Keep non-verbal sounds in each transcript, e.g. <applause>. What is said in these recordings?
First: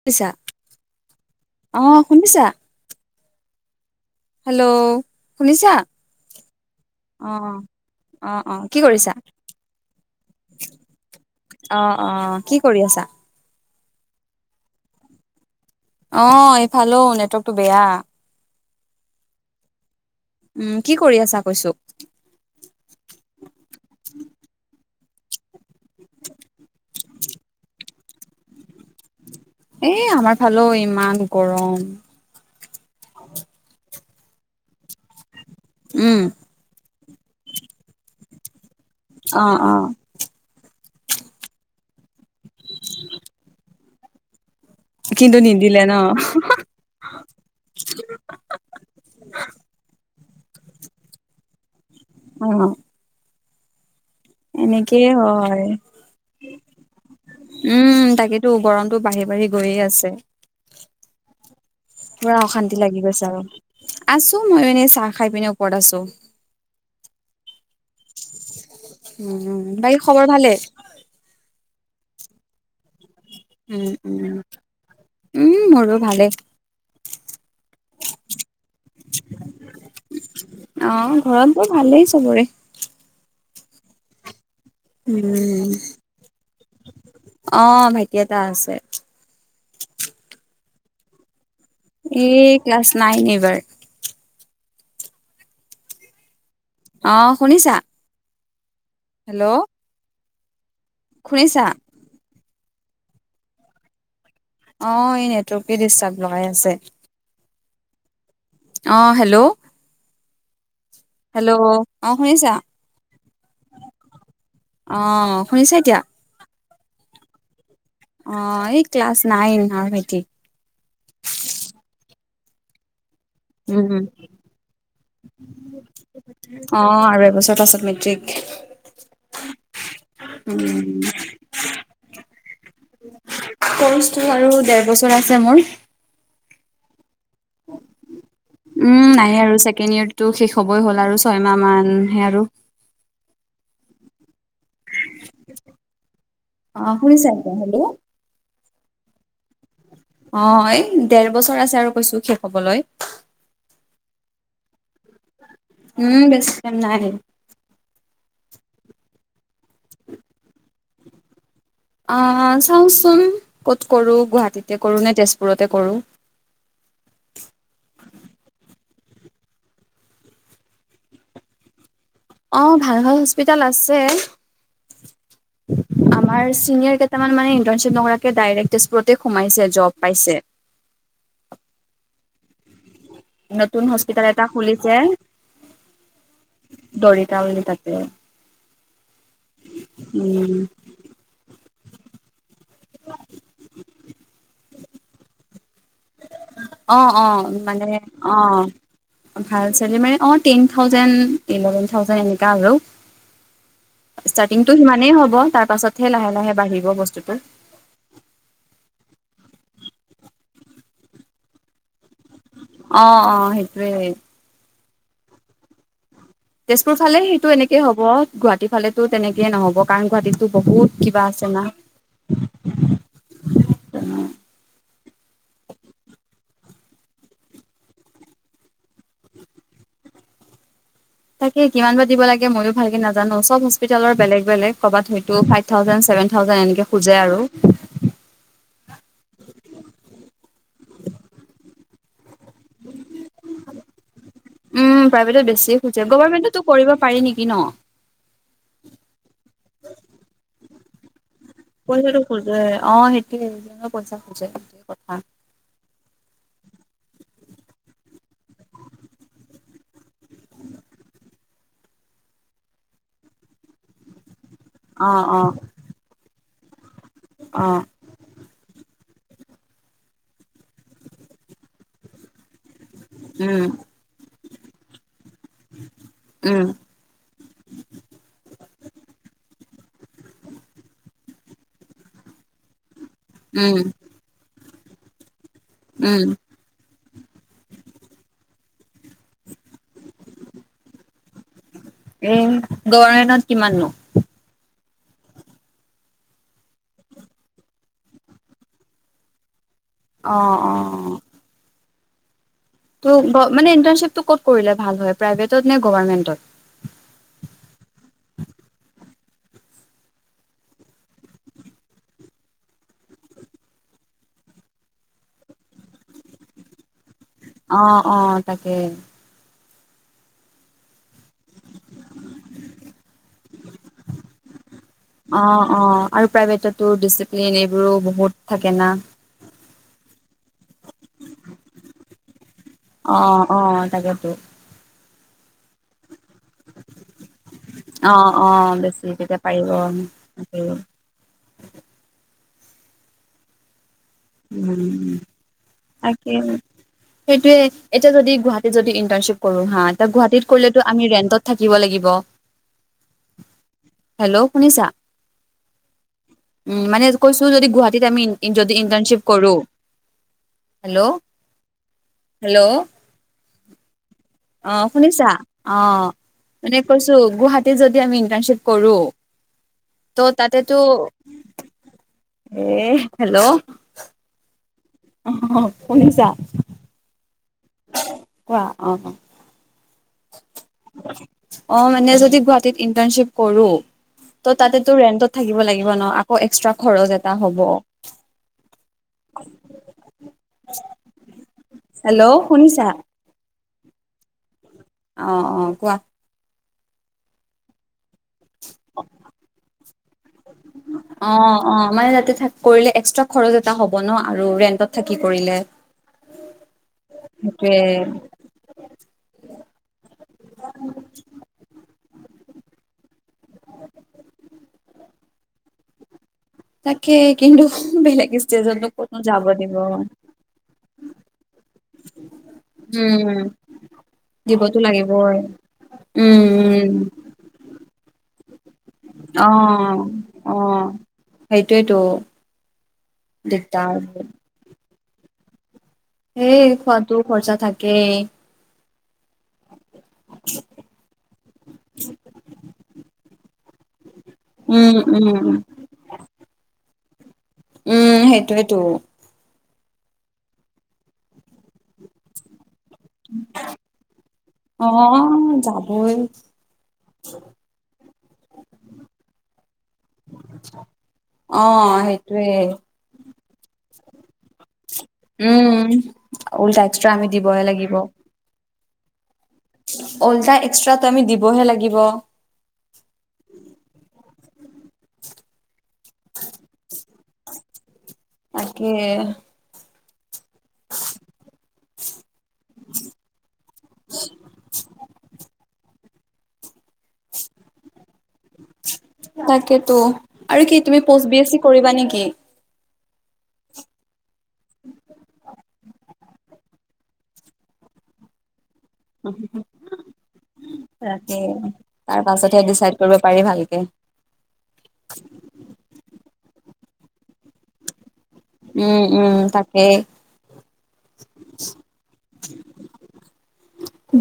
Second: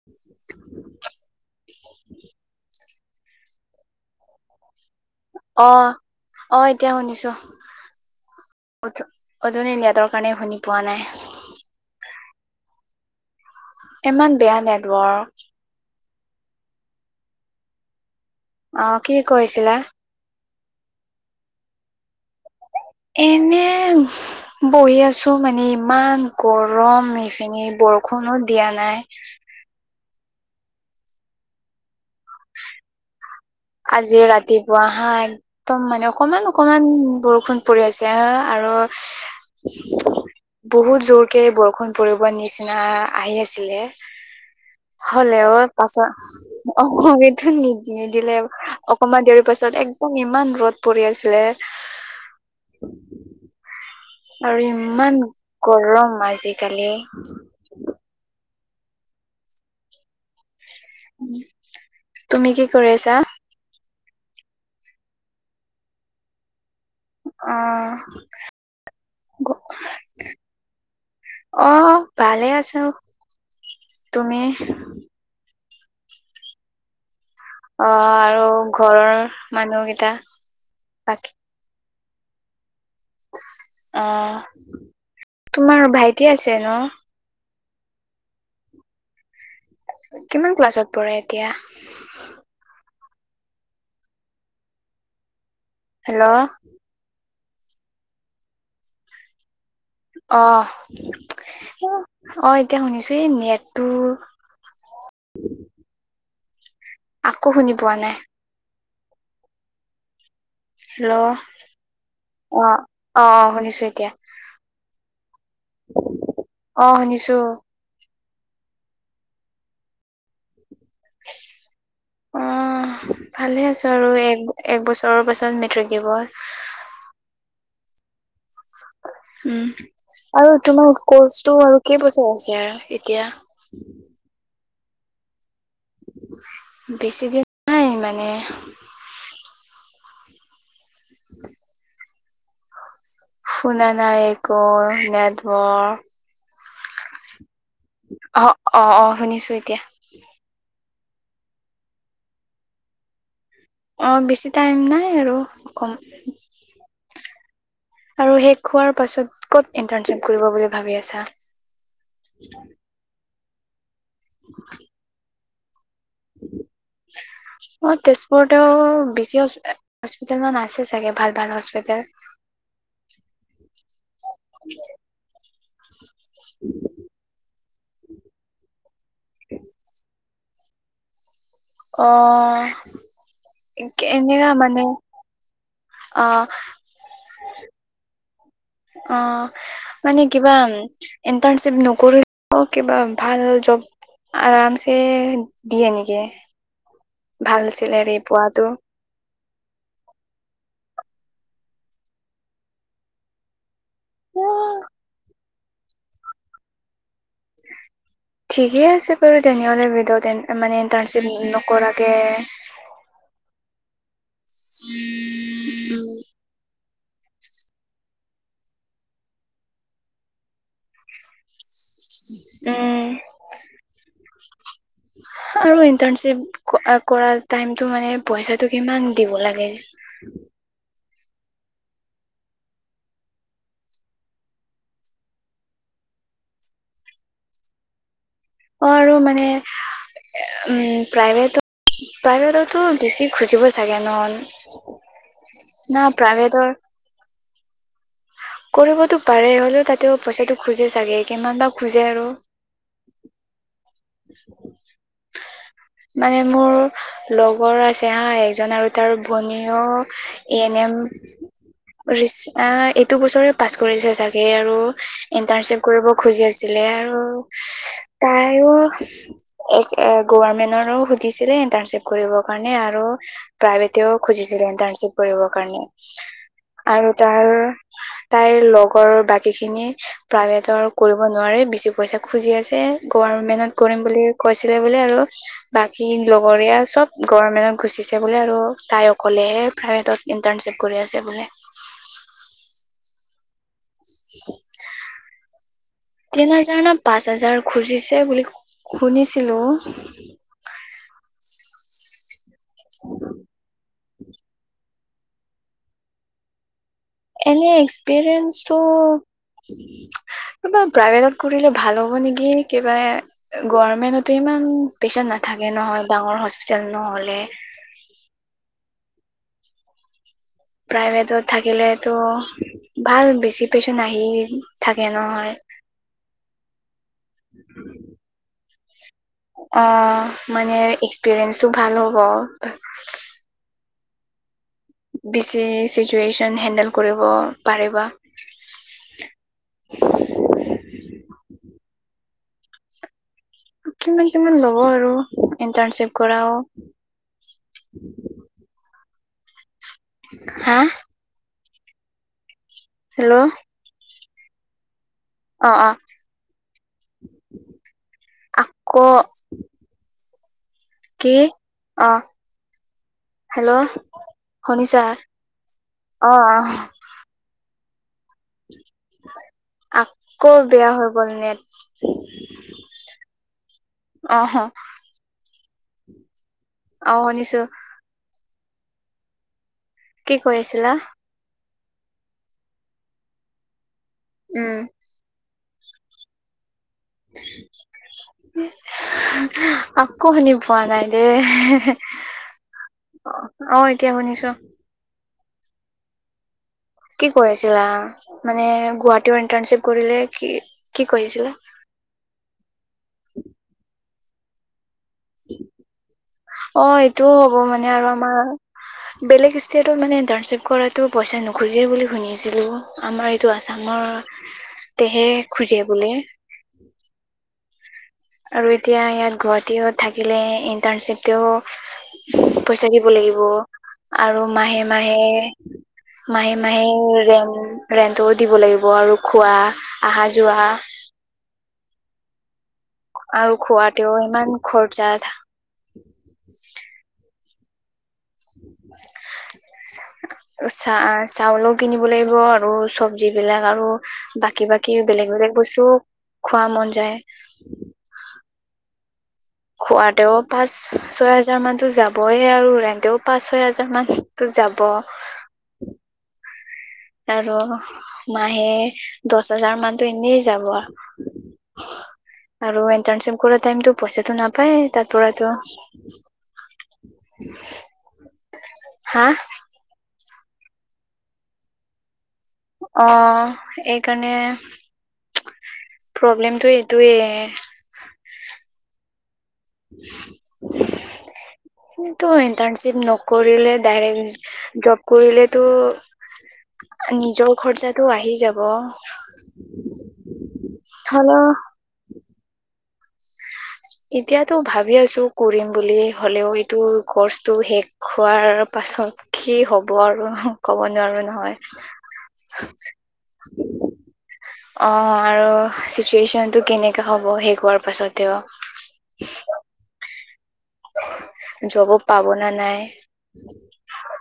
শুনিছা অ শুনিছা। হেল্ল' অ শুনিছা অ এতিয়া শুনিছো অ অ অ কি কৰিছা উজনি নেটৰ কাৰণে শুনি পোৱা নাই অ অ কি কৰি আছা? ইমান বেয়া নেটৱৰ্ক। অ এইফালেও নেটৱৰ্কটো বেয়া। অ কি কৰিছিলা? উম কি কৰি আছা কৈছো? এনে বহি আছো। মানে ইমান গৰম এইপিনে বৰষুণো দিয়া নাই। এ আমাৰ ফালেও ইমান গৰম। আজি ৰাতিপুৱা হা একদম মানে উম অকমান অকমান বৰষুণ পৰি আছে অ আৰু অ অ। বহুত জোৰকে বৰষুণ পৰিবৰ নিচিনা আহি আছিলে কিন্তু হ'লে অ নিদিলে ন পাছত কিন্তু নিদিলে। অকমান দেৰি পাছত একদম ইমান ৰদ পৰি আছিলে অ আৰু এনেকেই ইমান হয় গৰম আজিকালি উম তাকেই। টো গৰমতটো বাঢ়ি বাঢ়ি গৈয়ে আছে। উম। পোৰা অশান্তি লাগি গৈছে আৰু আছো মই এনেই চাহ খাই পিনে ওপৰত আছো। আহ উম বাকী খবৰ ভালে অ ভালে আছ উম তুমি? ভালে। অ আৰু ঘৰৰ মানুহ কেইটা বাকী? খবৰে। অ উম তোমাৰ ভাইটি আছে ন? অ ভাইটি এটা আছে। কিমান ক্লাছত পঢ় এতিয়া? এই ক্লাছ নাইন এইবাৰ। হেল্ল'! অ শুনিছা? হেল্ল'! অ হুনিচা? অ এতিয়া শুনিছোঁ হে নেটটো। অ এই নেটৱৰ্কে ডিষ্টাৰ্ব লগাই আছে। আকৌ শুনি পোৱা নাই। আহ হেল্ল'! হেল্ল' অ অ অ শুনিছো এতিয়া। অ শুনিছ এতিয়া? অ শুনিছো। অ এই ক্লাছ নাইন আমাৰ ভাইটি। আহ। ভালে আছো উম আৰু এক এক বছৰৰ পাছত মেট্ৰিক দিব। অ আৰু এবছৰ পাছত <unintelligible> উম আৰু তোমাৰ উম কৰ্চটো আৰু কেই বছৰ আছে আৰু এতিয়া? দুটা ছেমৰ। বেছি দিন নাই মানে উম নাই আৰু ছেকেণ্ড ইয়েৰটো শেষ হ'বই হ'ল, আৰু ছয়মাহ মানহে আৰু শুনা নাই একো নেটৱৰ্ক অ শুনিছে এতিয়া হেল্ল' অ অ অ শুনিছো এতিয়া অহ এই ডৰ বছৰ আছে আৰু কৈছো শেষ হবলৈ। অ বেছি টাইম নাই আৰু কম উম বেছি টাইম নাই। আৰু শেষ হোৱাৰ পাছত, ক'ত ইন্টাৰ্ণশ্বিপ কৰিব বুলি ভাবি আছা? আহ চাওচোন ক'ত কৰো, গুৱাহাটীতে কৰো নে তেজপুৰতে কৰো। <inaudible> অ তেজপুৰতেও বেছি হস্পিতেল মান আছে চাগে ভাল ভাল হস্পিতেেল। অহ- ভাল ভাল হস্পিতেল আছে। আমাৰ চিনিয়ৰ কেইটামান মানে ইণ্টাৰ্শ্বিপ নৰাকে, ডাইৰেকট তেজপুৰ য়ে সোমাইছে জব পাইছে। অহ নতুন হস্পিটল এটা খুুলিছে। অ দৰিতা বুলি তাতে। অ মানে উম কিবা ইন্টাৰ্ণশ্বিপ নকৰি অ কিবা ভাল জব আৰামছে দিয়ে নেকি? অ অ ভাল মানে চেলাৰী অ পোৱাটো ভাল চেলৰি মানে অ' টেন থাউজেণ্ড ইলেভেন থাউজেণ্ড এনেকা আৰু। ষ্টাৰ্টিংটো সিমানেই হ'ব তাৰ পাছতহে লাহে-লাহে বাঢ়িব বস্তুটো। ঠিকে আছে বাৰু তেনেহ'লে ভডত মানে ইণ্টাৰ্ণশ্বিপ নকৰাকে অ অ সেইটোৱে উম তেজপুৰ ফালে সেইটো এনেকে হ'ব, গুৱাহাটী ফালেতো তেনেকেইে নহ'ব, কাৰণ গুৱাহাটীতো বহুত কিবা আছে। জনাক উম উম অহ আৰু ইণ্টাৰ্ণশ্বিপ কৰা টাইমটো মানে পইচাতো কিমান দিব লাগে? তাকে, কিমান বা দিব লাগে মচয়ো ভালকে নাজানো চব হস্পিতেলৰ বেলেগ বেলেগ ক'ৰবাত হয়তো ফাইভ-থাউজেণ্ট চেভেন থাউজেণ্ট, এনেকে খোজে আৰু। অ আৰু মানে উম প্ৰাইভেটত প্ৰাইভেটততো বেছি খুজিব চাগে নহয়? উম প্ৰাইভেটত বেছি খোজে, গভমেণ্টো কৰিব পাৰি নেকি ন? কৰিবতো পাৰে, হ'লেও তাতেও পইচাটো খোজে চাগে? কিমান বা খোজে পইচাটো আৰু খোজ অ সেইটোয়ে। পইচা খোজে মানে মোৰ লগৰ আছে হা এজন, আৰু তাৰ ভনীয়েও এ এন এম ৰিচা এইটো বছৰে পাছ কৰিছে চাগে? আৰু অ অ ইণ্টাৰনশ্বিপ কৰিব খুজি আছিলে আৰু অ তায়ো গভৰ্মেন্টৰো সুধিছিলে ইন্টাৰ্ণশ্বিপ কৰিব। আৰু উম প্ৰভেট ও খুজিছিল ইন্টাৰ্শিপ কৰিব কাৰণে। উম আৰু তাৰ তাইৰ লগৰ বাকী খিনি প্ৰাইভেটৰ কৰিব নোৱাৰে বেছি পইচা খুজি আছে, গভামেণ্টত উম কৰিম বুলি কৈছিলে বোলে আৰু। বাকী উম লগৰীয়া চব গভমেন্টত গুচিছে বোলে আৰু, তাই অকলেহে প্ৰাইভে তত ইন্টাৰ্ণশ্বিপ কৰি আছে বোলে কিমান নো? তিন হাজাৰ নে পাঁচ হাজাৰ খুজিছে বুলি শুনিছিলো অহ অহ ঠিক আছে। তো মানে ইন্টানশ্বিপটো ক'ত কৰিলে ভাল হয় প্ৰাইভেটত নে গভমেন্টত? এনে এক্সপিৰিয়েন্ঞ্চটো কিবা প্ৰাইভেটত কৰিলে ভাল হ'ব নেকি কিবা গৰমেন্টতে ইমান উম পেছেন্ট নাথাকে নহয় ডাঙৰ হস্পিটেল নহল অ অ তাকে। প্ৰাইভেট। থাকিলেতো ভাল বেছি পেচেণ্ট আহি থাকে নহয়। অ', অ', আৰু প্ৰাইভেটতো ডিচিপ্লিন এইবোৰো বহুত থাকে না। অ মানে এক্সপিৰিয়েন্ঞ্চটো ভাল হ'ব ত। বেছি চিটোৱে অ অ বেছি তেতিয়া পাৰিব <unintelligible> কিমান কিমান ল'ব আৰু উম, ইন্টাৰ্ণশ্বিপ তাকে কৰাও সেইটোয়ে এতিয়া যদি গুৱাহাটীত যদি ইণ্টাৰণশ্বিপ কৰো হা এতিয়া গুৱাহাটীত হা কৰিলেতো আমি ৰেন্টত থাকিব লাগিব হেল্ল'। হেল্ল' শুনিছা? অঁ অঁ উম মানে কৈছো যদি গুৱাহাটীত আমি যদি আকৌ ইন্টানশ্বিপ কৰো। হেল্ল' কি অ হেল্ল' হেল্ল'। অ শুনিছা অ অ অ মানে কৈছো গুৱাহাটীত যদি আমি ইটাৰণশ্বিপ কৰো ত' আকৌ তাতেতো বেয়া হৈ গ'ল নেট। এ হেল্ল' অ শুনিছা? ও শুনিছো। কোৱা অ অ। কি কৈ আছিলা? অ মানে যদি গুৱাহাটীত ইন্টাৰঞ্চিপ কৰোঁ ত উম তাতে তো ৰেণ্টত থাকিব লাগিব থাকিব ন আকৌ এক্সট্ৰা থাকিব ন। খৰচ এটা হ'ব। আকৌ শুনি পোৱা নাই দেই হেল্ল শুনিছা? অ এতিয়া শুনিছো। অ অ কোৱা। কি কৈ আছিলা মানে গুৱাহাটীত ইন্টাৰশ্বিপ কৰিলে কি কি অ কৰিছিলা অ মানে তাতে কৰিলে এক্সট্ৰা খৰচ এটা হ'ব ন আৰু ৰেন্টত থাকি কৰিলে। অ এইটোও হ'ব সেইটোৱে মানে আৰু আমাৰ বেলেগ ষ্টেটত মানে ইন্টানশ্বিপ কৰাটো পইচা নোখোজে বুলি শুনিছিলো আমাৰ এইটো আছামৰ তেহে খোজে বোলে। তাকে কিন্তু। বেলেগ আৰু ষ্টেজতো এতিয়া ক'তনো ইয়াত যাব দিব। গুৱাহাটীত থাকিলে ইন্টাৰ্ণশ্বিপতেও পইচা শিকিব উম, লাগিব আৰু দিবতো মাহে মাহে লাগিবই। উম, মাহে মাহে উম, ৰেণ্ট অ আহা অ যোৱা সেইটোৱেইতো। আৰু খোৱাতেও ইমান খৰচা। হেই খোৱাতো খৰচা থাকেই। <unintelligible> চা চাউলও কিনিব লাগিব আৰু চবজি বিলাক আৰু বাকী উম, বাকী বেলেগ উম, বেলেগ বস্তুও খোৱা মন যায়। উম সেইটোৱেই তো। খোৱা তেও পাঁচ ছয় হাজাৰ মানতো যাবয়ে আৰু ৰা এতিও পাঁচ ছয় হাজাৰ মানটো যাব অ', যাবই। আৰু মাহে দহ হাজাৰ মানতো এনেই যাব আৰু অ সেইটোয়ে ইণ্টাৰ্ণশ্বিপ কৰা টাইমতটো পইচাটো নাপায় তাৰ পৰাতো উম উল্টা এক্সট্ৰা আমি দিবহে লাগিব। হা অল্টা এক্সট্ৰাটো আমি দিবহে লাগিব। অ এইকাৰণে প্ৰব্লেমটো এইটোয়ে ৱে তাকে উম <unintelligible> ইণ্টাৰ্ণশ্বিপ নকৰিলে ডাইৰেক্ট জ্বব কৰিলেতো নিজৰ খৰচাটো আহি যাব তাকেতো আৰু কি তুমি পষ্ট বি হ'লেও এছ চি কৰিবা নেকি? এতিয়াতো ভাবি আছো কৰিম বুলি হ'লেও এইটো গছটো শেষ হোৱাৰ পাছত কি হব আৰু ক'ব নোৱাৰো তাকে নহয় তাৰ পাছতহে ডিচাইড কৰিব পাৰি ভালকে অ আৰু চিটুৱেচন টো কেনেকাে হ'ব সে কৰোৱাৰ পাছতও উম উম তাকে জব পাব না নাই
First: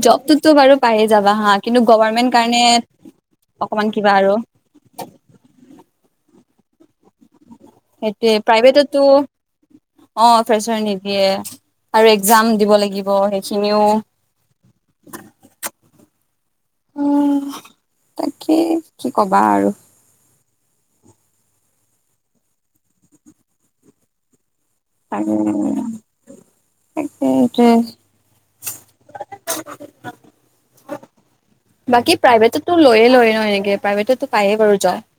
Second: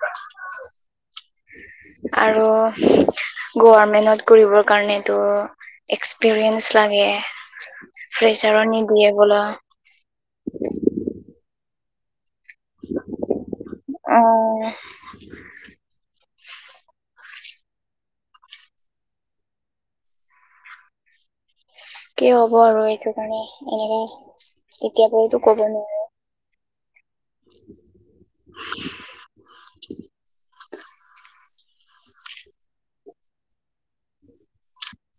জবটোতো বাৰু পায়ে যাবা হা কিন্তু গভাৰমেন্ট আৰু কাৰণে অকমান কিবা গভাৰমেন্টত আৰু কৰিবৰ কাৰণেটো এক্ এক্সপিৰিয়েঞ্চ লাগে সেইটোয়ে প্ৰেছাৰো প্ৰাইভেটতো নিদিয়ে বোল অ ফ্ৰেচাৰ নিদিয়ে আৰু জাম দিব লাগিব সেইখিনিও অ উ তাকে কি কবা আৰু কি হ'ব আৰু এইটো কাৰণে এনেকে কেতিয় আৰু পৰাতো কব তাকে সেইটোৱে নোৱাৰো <unintelligible> <unintelligible> বাকী প্ৰাইভেটো লৈয়ে লয় ন এনেকে প্ৰাইভেটতো পায়ে বাৰু জ্বব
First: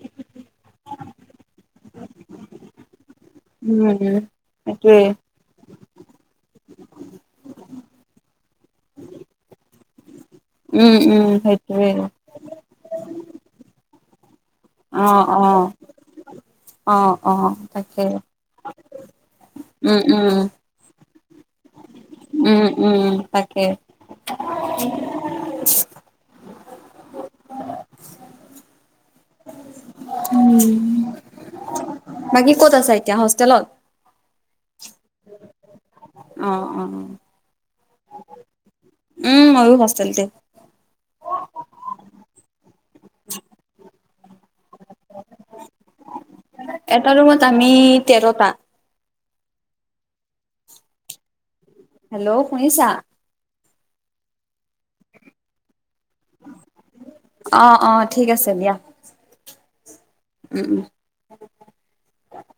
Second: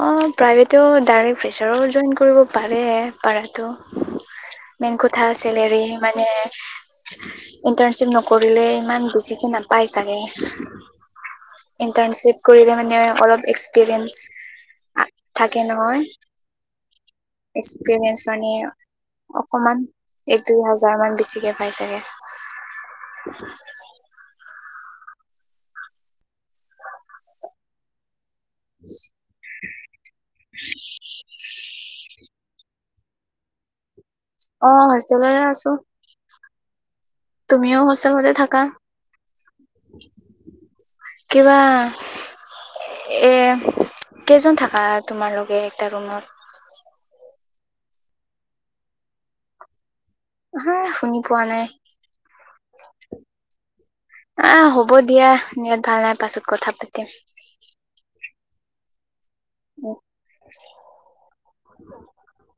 অ প্ৰাইভেটও ডাইৰে্ট প্ৰেচাৰ জইন কৰিব পাৰে। পাৰাটো উম মেইন সেইটোৱে কথা চলেৰ মানে ইন্টাৰ্ণশিপ ন কৰিলে ইমান বেছিকে নাপায় চাগে উম উম সেইটোৱে ইনট্ৰানচিপ কৰিলে মানে অলপ এক্সপ্ৰিয়েছ আহ অ অ অ তাকেই এক্সপিৰিয়েঞ্চ মানে অকমান উম উম এক দুই হাজাৰ মান বেছিকে পাই চাগে উম উম তাকে <unintelligible> <inaudible> উম বাকী ক'ত আছা এতিয়া হোষ্টেলত অ হোষ্টেললৈ আছো <inaudible> তুমিও হোষ্টেলতে থাকা উম, ময়ো হোষ্টেলতে কিবা এ কেইজন থাকা তোমালোকে এটা ৰুমত এটা ৰুমত আমি তেৰটা হাই শুনি পোৱা নাই হেল্ল' শুনিছা আহ হ'ব দিয়া নেটত ভাল নাই কথা পাতিম এই দিয়া উ উম, উম। <unintelligible>